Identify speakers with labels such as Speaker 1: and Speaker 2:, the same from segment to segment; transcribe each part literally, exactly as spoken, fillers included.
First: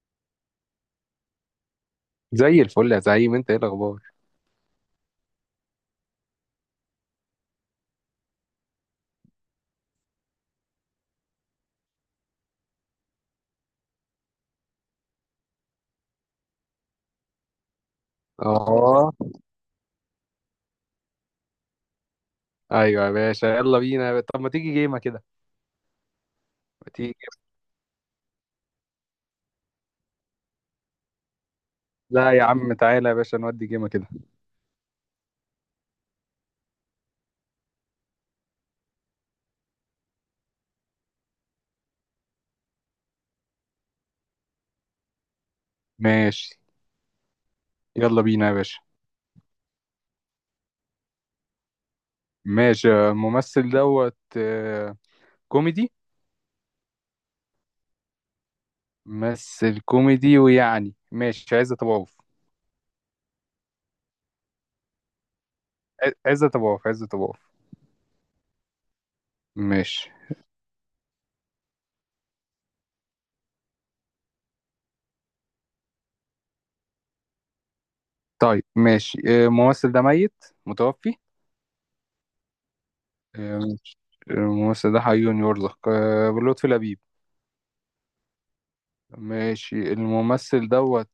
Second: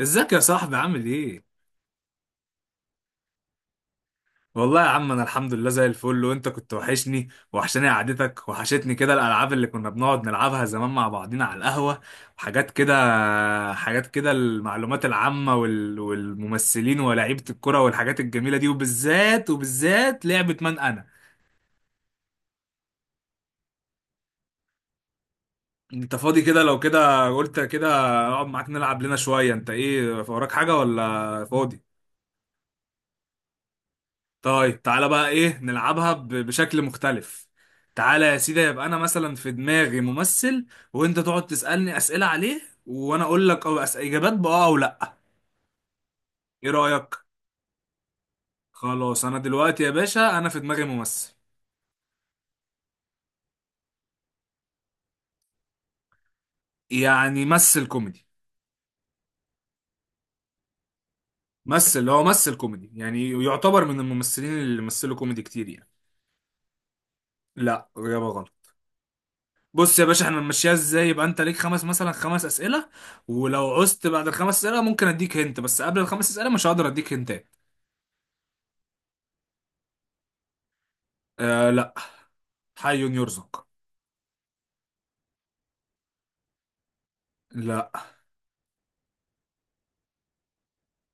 Speaker 1: ازيك يا صاحبي؟ عامل ايه؟
Speaker 2: زي الفل يا زعيم، انت ايه الاخبار؟
Speaker 1: والله يا عم، انا الحمد لله زي الفل. وانت كنت وحشني وحشاني، قعدتك وحشتني كده، الالعاب اللي كنا بنقعد نلعبها زمان مع بعضينا على القهوة، وحاجات كده حاجات كده المعلومات العامة، وال... والممثلين ولاعيبة الكرة والحاجات الجميلة دي.
Speaker 2: اه،
Speaker 1: وبالذات وبالذات لعبة من انا.
Speaker 2: ايوه يا باشا، يلا بينا. طب ما تيجي جيمه كده؟
Speaker 1: انت فاضي كده؟ لو
Speaker 2: ما تيجي.
Speaker 1: كده، قلت كده اقعد معاك نلعب لنا شوية. انت ايه وراك حاجة ولا فاضي؟
Speaker 2: لا يا عم، تعالى يا باشا نودي جيمه كده.
Speaker 1: طيب، تعالى بقى، ايه نلعبها ب- بشكل مختلف. تعالى يا سيدي، يبقى انا مثلا في دماغي ممثل، وانت تقعد تسألني اسئلة عليه، وانا اقول لك او أس... اجابات باه او لا.
Speaker 2: ماشي.
Speaker 1: ايه رأيك؟
Speaker 2: يلا بينا يا باشا.
Speaker 1: خلاص، انا دلوقتي يا باشا انا في دماغي ممثل.
Speaker 2: ماشي. الممثل دوت، آه، كوميدي.
Speaker 1: يعني ممثل كوميدي،
Speaker 2: ممثل كوميدي، ويعني ماشي، عزت ابو
Speaker 1: ممثل اللي
Speaker 2: عوف.
Speaker 1: هو ممثل كوميدي، يعني يعتبر من الممثلين اللي مثلوا كوميدي كتير يعني.
Speaker 2: ع- عزت ابو عوف، عزت ابو عوف.
Speaker 1: لا، اجابة غلط. بص يا
Speaker 2: ماشي.
Speaker 1: باشا، احنا نمشيها ازاي؟ يبقى انت ليك خمس، مثلا خمس اسئله. ولو عزت بعد الخمس اسئله ممكن اديك هنت، بس قبل الخمس اسئله مش هقدر اديك هنت.
Speaker 2: طيب، ماشي. آه، الممثل ده ميت؟ متوفي؟
Speaker 1: آه لا، حي
Speaker 2: آه،
Speaker 1: يرزق.
Speaker 2: ماشي. الممثل ده حي يرزق. آه، لطفي لبيب؟
Speaker 1: لا،
Speaker 2: ماشي، الممثل دوت.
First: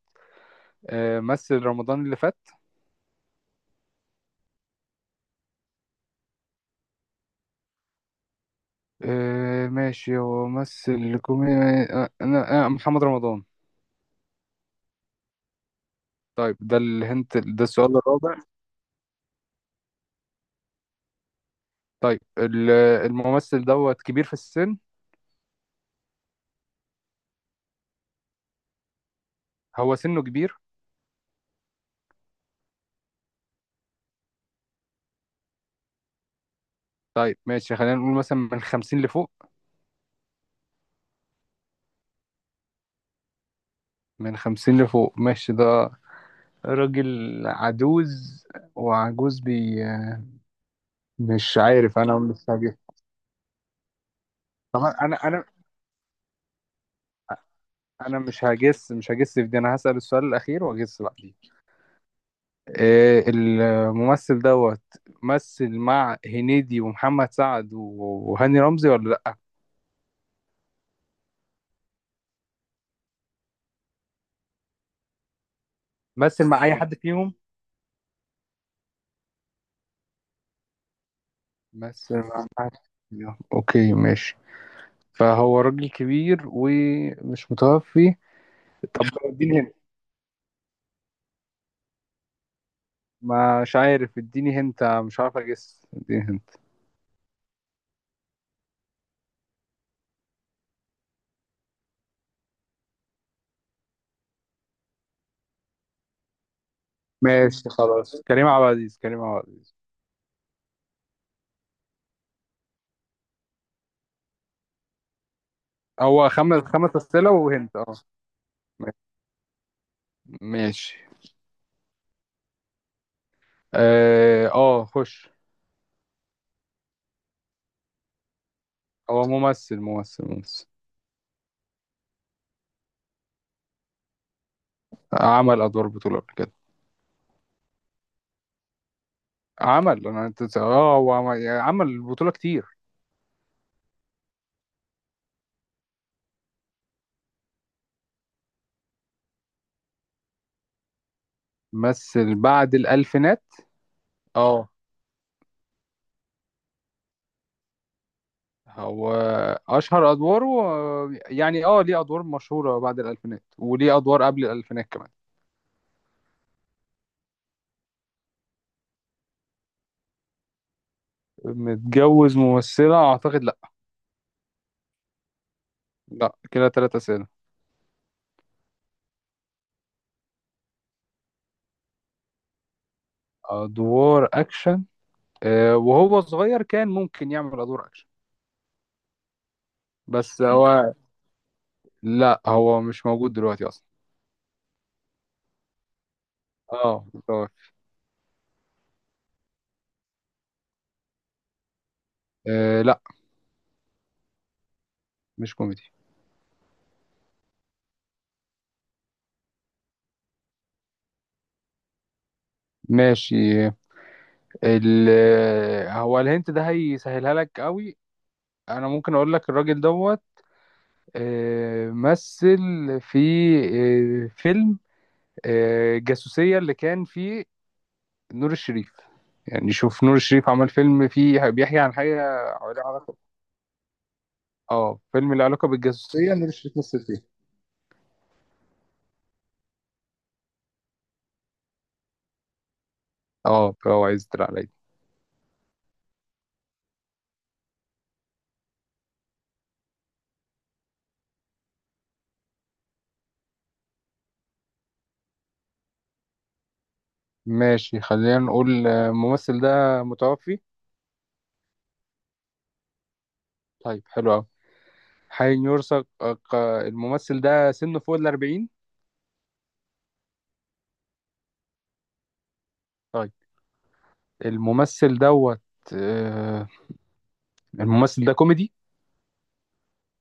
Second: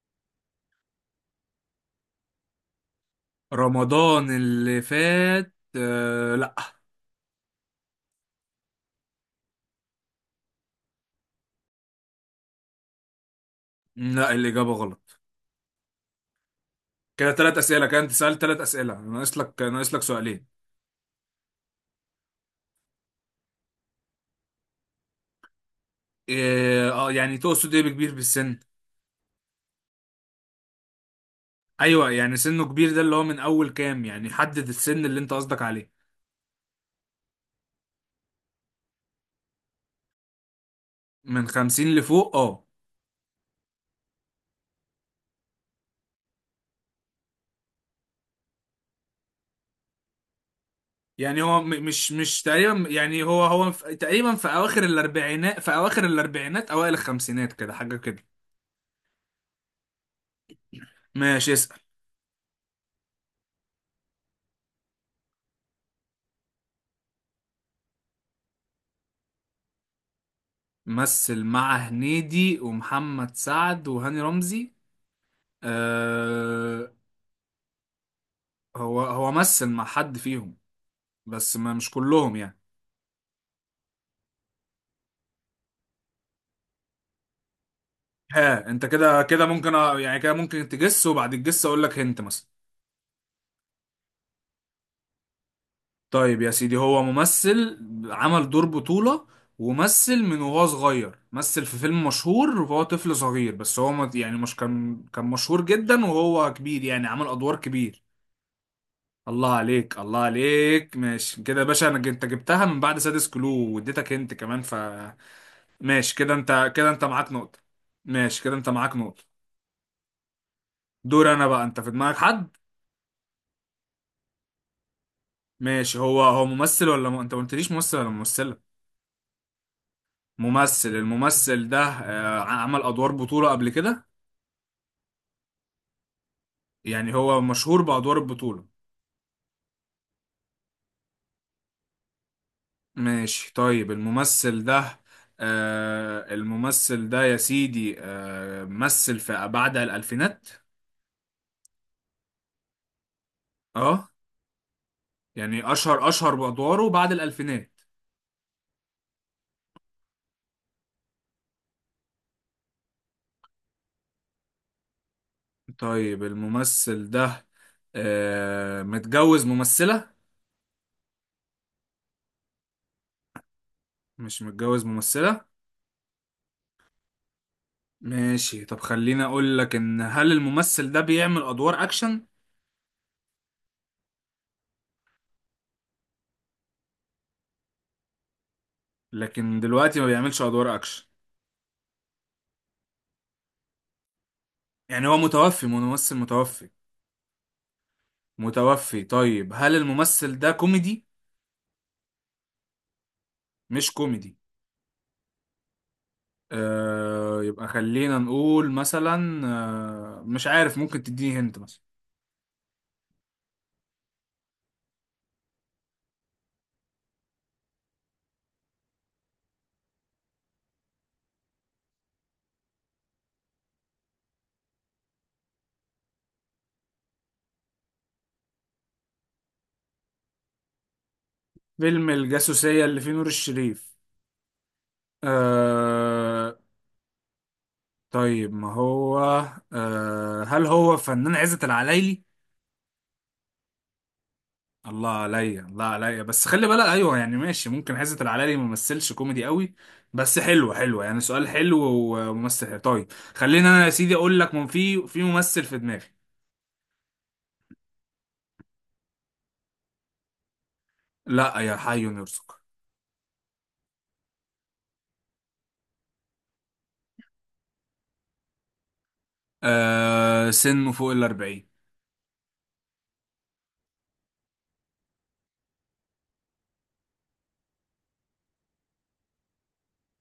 Speaker 2: آه، مثل رمضان اللي فات؟
Speaker 1: رمضان اللي فات؟ آه لا.
Speaker 2: آه، ماشي، هو مثل كوميدي. آه، انا آه، محمد رمضان؟
Speaker 1: لا، الإجابة غلط.
Speaker 2: طيب، ده
Speaker 1: كده
Speaker 2: الهنت.
Speaker 1: ثلاث
Speaker 2: ده
Speaker 1: أسئلة،
Speaker 2: السؤال
Speaker 1: كده أنت
Speaker 2: الرابع.
Speaker 1: سألت ثلاث أسئلة. ناقص لك ناقص لك سؤالين.
Speaker 2: طيب، ال- الممثل دوت كبير في السن.
Speaker 1: إيه، اه، يعني تقصد ايه بكبير بالسن؟
Speaker 2: هو سنه كبير؟
Speaker 1: ايوه، يعني سنه كبير، ده اللي هو من اول كام؟ يعني حدد السن اللي انت قصدك عليه.
Speaker 2: طيب، ماشي، خلينا نقول مثلا من خمسين لفوق.
Speaker 1: من خمسين لفوق، اه.
Speaker 2: من خمسين لفوق، ماشي. ده راجل عجوز. وعجوز بي.
Speaker 1: يعني
Speaker 2: مش
Speaker 1: هو م-
Speaker 2: عارف،
Speaker 1: مش
Speaker 2: انا
Speaker 1: مش
Speaker 2: مش هجس.
Speaker 1: تقريبا، يعني هو هو في- تقريبا في اواخر
Speaker 2: طبعا انا انا
Speaker 1: الاربعينات في اواخر الاربعينات اوائل الخمسينات كده، حاجة
Speaker 2: انا
Speaker 1: كده.
Speaker 2: مش هجس، مش هجس في دي. انا هسأل السؤال الاخير واجس بقى.
Speaker 1: ماشي، اسأل.
Speaker 2: آه، الممثل دوت. مثل مع هنيدي ومحمد سعد وهاني رمزي، ولا لا؟
Speaker 1: مثل مع هنيدي ومحمد سعد وهاني رمزي؟
Speaker 2: مثل مع اي
Speaker 1: آه،
Speaker 2: حد فيهم؟
Speaker 1: هو هو مثل مع حد فيهم، بس ما مش
Speaker 2: مثل
Speaker 1: كلهم
Speaker 2: مع
Speaker 1: يعني.
Speaker 2: حد فيهم، اوكي ماشي. فهو راجل كبير ومش متوفي.
Speaker 1: ها، انت
Speaker 2: طب
Speaker 1: كده كده
Speaker 2: اديني
Speaker 1: ممكن
Speaker 2: هنت.
Speaker 1: أ- يعني كده ممكن تجس، وبعد الجس اقول لك هنت مثلا.
Speaker 2: مش عارف، اديني هنت، مش عارف اجس، اديني
Speaker 1: طيب
Speaker 2: هنت.
Speaker 1: يا سيدي، هو ممثل عمل دور بطولة، ومثل من وهو صغير، مثل في فيلم مشهور وهو طفل صغير، بس هو ما- يعني مش كان كان مشهور جدا وهو كبير، يعني عمل ادوار
Speaker 2: ماشي،
Speaker 1: كبير.
Speaker 2: خلاص. كريم عبد العزيز، كريم عبد
Speaker 1: الله
Speaker 2: العزيز!
Speaker 1: عليك، الله عليك. ماشي كده يا باشا، انا انت جبتها من بعد سادس كلو، واديتك انت كمان. ف ماشي
Speaker 2: هو
Speaker 1: كده
Speaker 2: خمس
Speaker 1: انت كده
Speaker 2: خمس
Speaker 1: انت
Speaker 2: اسئله
Speaker 1: معاك نقطة.
Speaker 2: وهنت، اه.
Speaker 1: ماشي كده، انت معاك نقطة.
Speaker 2: ماشي.
Speaker 1: دور انا بقى، انت في دماغك حد.
Speaker 2: اه، آه، خش.
Speaker 1: ماشي، هو هو ممثل ولا م... انت ما قلتليش ممثل ولا ممثلة؟
Speaker 2: هو ممثل، ممثل، ممثل.
Speaker 1: ممثل. الممثل ده آه، عمل ادوار بطولة قبل كده؟
Speaker 2: عمل ادوار بطوله قبل كده.
Speaker 1: يعني هو مشهور بادوار البطولة.
Speaker 2: عمل انا أنت- اه هو عمل، يعني عمل بطوله كتير.
Speaker 1: ماشي، طيب الممثل ده آه الممثل ده يا سيدي آه مثل في بعد الالفينات.
Speaker 2: مثل بعد الالفينات.
Speaker 1: اه.
Speaker 2: اه.
Speaker 1: يعني اشهر اشهر بادواره بعد الالفينات.
Speaker 2: هو اشهر ادواره، آه، يعني اه، ليه ادوار مشهوره بعد الالفينات وليه ادوار قبل الالفينات كمان.
Speaker 1: طيب الممثل ده آه متجوز ممثلة؟
Speaker 2: متجوز ممثله؟ اعتقد، لا.
Speaker 1: مش متجوز ممثلة.
Speaker 2: لا، كده ثلاثة اسئله.
Speaker 1: ماشي، طب خليني اقول لك ان، هل الممثل ده بيعمل ادوار اكشن؟
Speaker 2: ادوار اكشن؟ آه وهو صغير كان ممكن يعمل ادوار اكشن.
Speaker 1: لكن دلوقتي ما
Speaker 2: بس
Speaker 1: بيعملش ادوار
Speaker 2: هو...
Speaker 1: اكشن.
Speaker 2: لا، هو مش موجود دلوقتي اصلا.
Speaker 1: يعني هو متوفي، ممثل متوفي.
Speaker 2: اه، متوفي.
Speaker 1: متوفي. طيب هل الممثل ده كوميدي؟
Speaker 2: آه، لا.
Speaker 1: مش كوميدي.
Speaker 2: مش كوميدي.
Speaker 1: آه، يبقى خلينا نقول مثلا، آه مش عارف، ممكن تديني هنت مثلا.
Speaker 2: ماشي. ال هو الهنت ده هيسهلها لك قوي. انا ممكن اقول لك الراجل دوت. آه، مثل في آه، فيلم آه، جاسوسية اللي كان فيه نور الشريف. يعني شوف، نور الشريف عمل فيلم فيه بيحكي عن
Speaker 1: فيلم
Speaker 2: حاجة له
Speaker 1: الجاسوسية اللي فيه
Speaker 2: علاقة.
Speaker 1: نور الشريف؟
Speaker 2: اه، فيلم له علاقة بالجاسوسية، نور
Speaker 1: آه،
Speaker 2: الشريف مثل فيه.
Speaker 1: طيب ما هو، آه هل هو فنان عزت العلايلي؟
Speaker 2: اه، فهو عايز تطلع عليا؟
Speaker 1: الله عليا، الله عليا، بس خلي بالك. ايوه يعني، ماشي ممكن، عزت العلايلي ما مثلش كوميدي قوي، بس حلو حلو يعني، سؤال حلو وممثل حلو. طيب خليني انا يا سيدي اقول لك من في في ممثل في دماغي.
Speaker 2: ماشي، خلينا نقول، آه، الممثل ده متوفي؟
Speaker 1: لا، يا حي يرزق.
Speaker 2: طيب، حلو قوي. حين يرثق. آه، الممثل ده سنه فوق الأربعين؟
Speaker 1: آه، سنه فوق الأربعين.
Speaker 2: طيب. الممثل دوت. آه، الممثل ده كوميدي؟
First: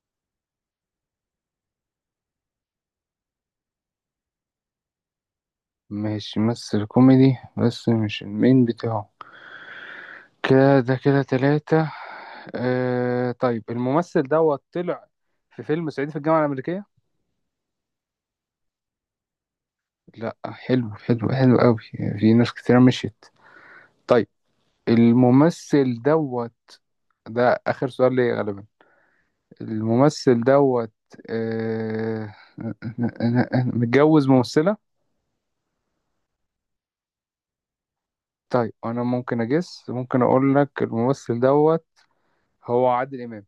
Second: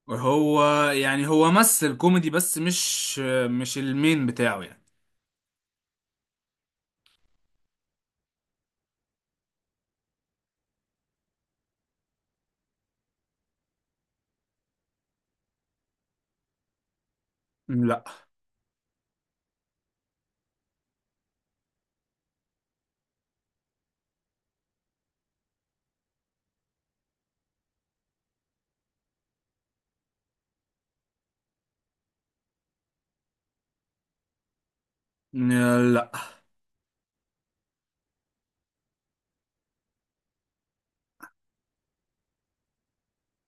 Speaker 1: وهو يعني هو مثل كوميدي، بس مش مش المين بتاعه يعني.
Speaker 2: مش ممثل كوميدي بس مش المين بتاعه. كده كده، تلاتة. آه طيب، الممثل دوت طلع في فيلم صعيدي في الجامعة الأمريكية؟
Speaker 1: لا
Speaker 2: لا، حلو حلو حلو قوي. في ناس كتير مشيت. طيب. الممثل دوت. ده آخر سؤال ليا غالبا. الممثل دوت. آه... متجوز ممثلة؟
Speaker 1: لا
Speaker 2: طيب، أنا ممكن أجس، ممكن أقول لك الممثل دوت هو عادل امام.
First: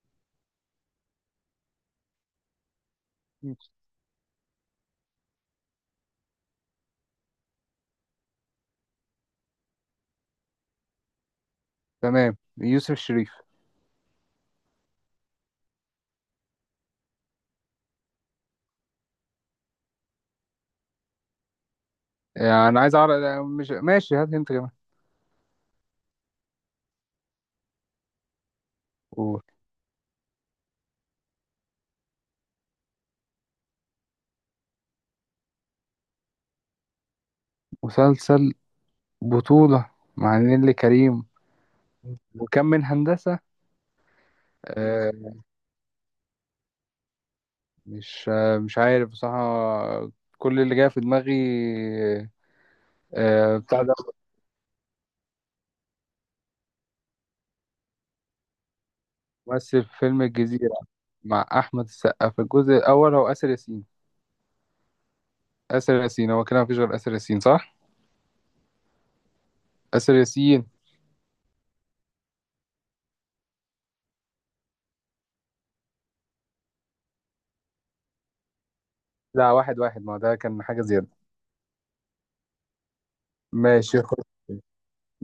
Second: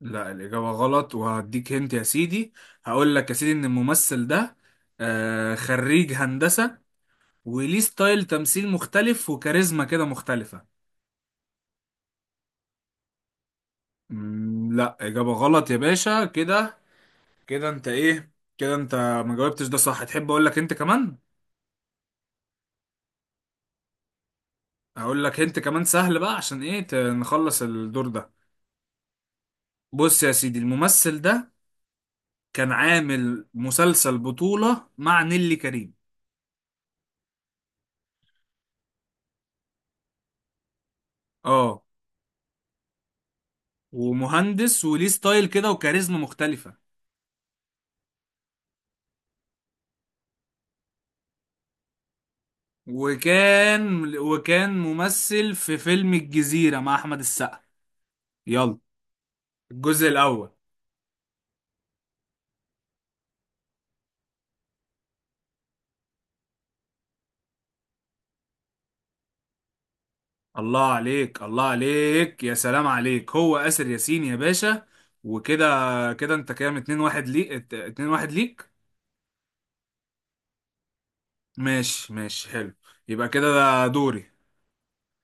Speaker 1: لا، الإجابة غلط، وهديك هنت يا سيدي. هقول لك يا سيدي
Speaker 2: مم.
Speaker 1: إن الممثل ده آه خريج هندسة، وليه ستايل تمثيل مختلف، وكاريزما كده مختلفة.
Speaker 2: تمام، يوسف الشريف.
Speaker 1: مم، لا، إجابة غلط يا باشا. كده كده أنت إيه كده أنت ما جاوبتش، ده صح. تحب أقول لك أنت كمان؟
Speaker 2: آه، انا عايز اعرف، مش ماشي، هات انت كمان.
Speaker 1: هقول لك أنت كمان سهل، بقى عشان إيه ت- نخلص الدور ده.
Speaker 2: قول.
Speaker 1: بص يا سيدي، الممثل ده كان عامل مسلسل بطولة مع نيلي كريم.
Speaker 2: مسلسل بطولة مع نيللي كريم.
Speaker 1: اه،
Speaker 2: وكم من هندسة؟
Speaker 1: ومهندس وليه
Speaker 2: آه،
Speaker 1: ستايل كده وكاريزما مختلفة.
Speaker 2: مش آه، مش عارف بصراحة. كل اللي جاي في دماغي. آه، بتاع ده.
Speaker 1: وكان وكان ممثل في فيلم الجزيرة مع أحمد السقا. يلا،
Speaker 2: ممثل في
Speaker 1: الجزء
Speaker 2: فيلم
Speaker 1: الأول.
Speaker 2: الجزيرة مع أحمد السقا في الجزء الأول هو آسر ياسين. آسر ياسين، هو كده مفيش غير آسر ياسين، صح؟ آسر ياسين.
Speaker 1: الله عليك، الله عليك، يا سلام عليك، هو آسر ياسين يا باشا. وكده كده، أنت كام؟ اتنين واحد ليك، ات- اتنين واحد ليك.
Speaker 2: لا، واحد واحد. ما هو ده كان حاجة زيادة.
Speaker 1: ماشي، ماشي، حلو. يبقى كده ده
Speaker 2: ماشي، خد.
Speaker 1: دوري.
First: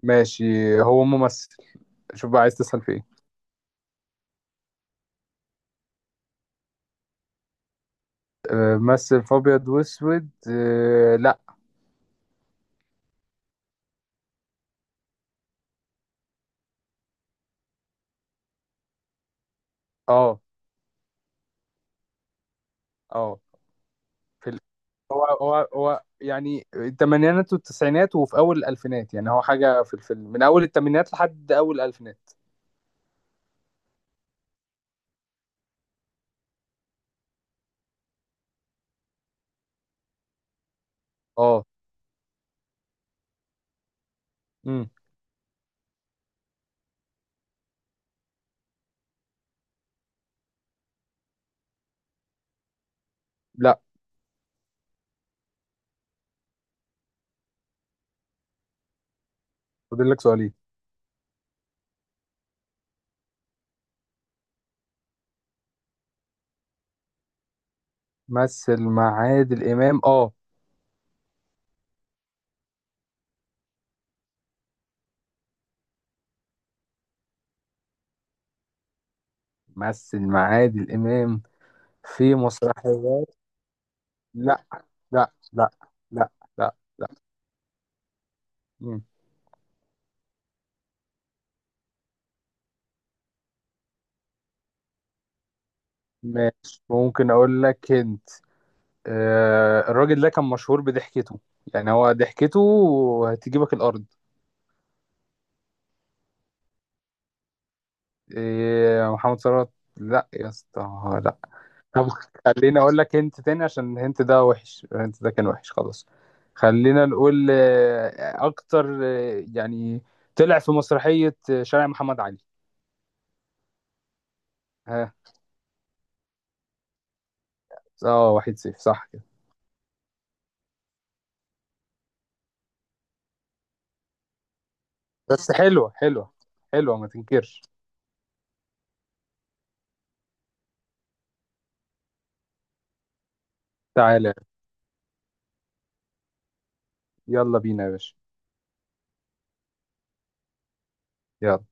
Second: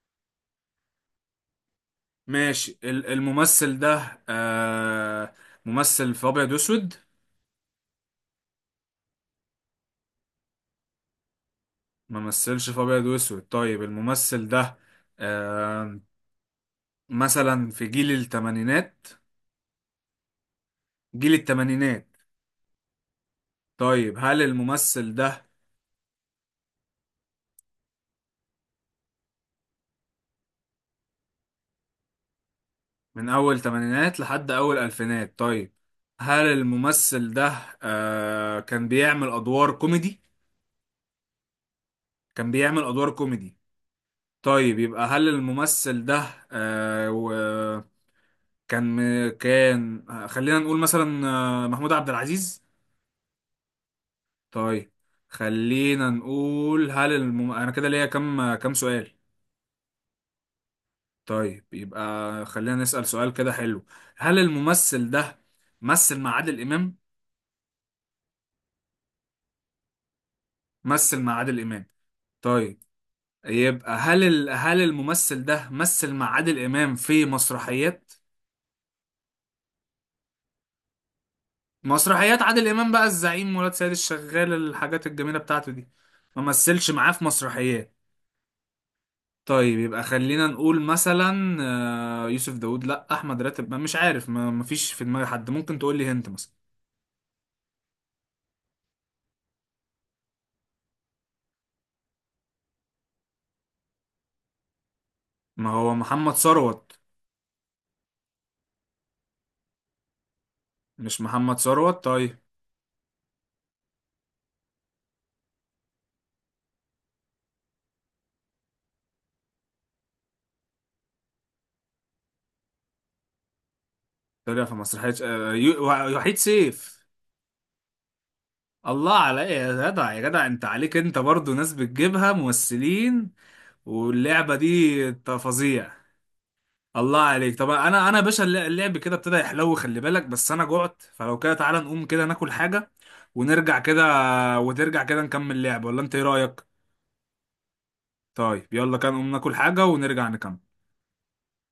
Speaker 2: ماشي. هو ممثل. شوف بقى، عايز
Speaker 1: ماشي،
Speaker 2: تسأل في ايه؟
Speaker 1: ال- الممثل ده آه ممثل في أبيض وأسود؟
Speaker 2: آه، مثل في ابيض واسود؟ آه، لا.
Speaker 1: ما مثلش في أبيض وأسود. طيب الممثل ده آه مثلا في جيل الثمانينات،
Speaker 2: اه.
Speaker 1: جيل التمانينات.
Speaker 2: اه.
Speaker 1: طيب هل
Speaker 2: في ال...
Speaker 1: الممثل
Speaker 2: هو
Speaker 1: ده
Speaker 2: هو هو يعني الثمانينات والتسعينات وفي اول الالفينات، يعني هو حاجة في الفيلم من اول الثمانينات لحد اول الالفينات.
Speaker 1: من أول تمانينات لحد أول ألفينات؟ طيب هل الممثل ده آه كان بيعمل أدوار كوميدي؟
Speaker 2: اه.
Speaker 1: كان بيعمل أدوار كوميدي. طيب
Speaker 2: امم
Speaker 1: يبقى، هل الممثل ده آه و- كان، م- كان آه، خلينا نقول مثلا آه، محمود عبد العزيز؟
Speaker 2: لا،
Speaker 1: طيب خلينا نقول، هل الم... أنا كده ليا كم كم سؤال؟
Speaker 2: فاضل لك سؤالين.
Speaker 1: طيب يبقى خلينا نسأل سؤال كده حلو، هل الممثل ده مثل مع عادل إمام؟
Speaker 2: مثل مع عادل امام، اه.
Speaker 1: مثل مع عادل إمام. طيب يبقى هل ال... هل الممثل ده مثل مع عادل إمام في مسرحيات؟
Speaker 2: مثل مع عادل امام في
Speaker 1: مسرحيات عادل إمام بقى،
Speaker 2: مسرحيات؟
Speaker 1: الزعيم، ولاد سيد الشغال،
Speaker 2: لا.
Speaker 1: الحاجات
Speaker 2: لا،
Speaker 1: الجميلة
Speaker 2: لا.
Speaker 1: بتاعته دي.
Speaker 2: لا.
Speaker 1: ما
Speaker 2: لا
Speaker 1: مثلش
Speaker 2: لا
Speaker 1: معاه في مسرحيات.
Speaker 2: مم.
Speaker 1: طيب يبقى خلينا نقول مثلا آه، يوسف داوود، لا أحمد راتب، ما مش عارف، ما مفيش في دماغي حد، ممكن تقول لي هنت مثلا.
Speaker 2: ماشي، ممكن اقول لك هند. آه، الراجل ده كان مشهور بضحكته. يعني هو ضحكته هتجيبك الارض.
Speaker 1: ما هو محمد ثروت.
Speaker 2: إيه محمد ثروت؟ لا يا اسطى.
Speaker 1: مش
Speaker 2: لا.
Speaker 1: محمد ثروت.
Speaker 2: طب،
Speaker 1: طيب
Speaker 2: خليني اقول لك هنت تاني عشان الهنت ده وحش. الهنت ده كان وحش خلاص. خلينا نقول، آه، اكتر، آه، يعني طلع في مسرحية آه، شارع محمد علي؟
Speaker 1: طلع في
Speaker 2: ها؟
Speaker 1: مسرحية، آه، يو- وحيد سيف.
Speaker 2: اه، واحد صفر، صح
Speaker 1: الله
Speaker 2: كده؟
Speaker 1: على ايه يا جدع، يا جدع انت عليك، انت برضو ناس بتجيبها ممثلين واللعبة دي، انت
Speaker 2: بس حلوة
Speaker 1: فظيع.
Speaker 2: حلوة. حلوة، ما
Speaker 1: الله عليك.
Speaker 2: تنكرش.
Speaker 1: طب انا انا يا باشا الل- اللعب كده ابتدى يحلو، خلي بالك. بس انا جعت، فلو كده تعالى نقوم كده ناكل حاجة ونرجع كده،
Speaker 2: تعالى.
Speaker 1: وترجع كده نكمل لعب، ولا انت ايه رأيك؟
Speaker 2: يلا بينا يا باشا.
Speaker 1: طيب يلا كده نقوم ناكل حاجة ونرجع نكمل.
Speaker 2: يلا.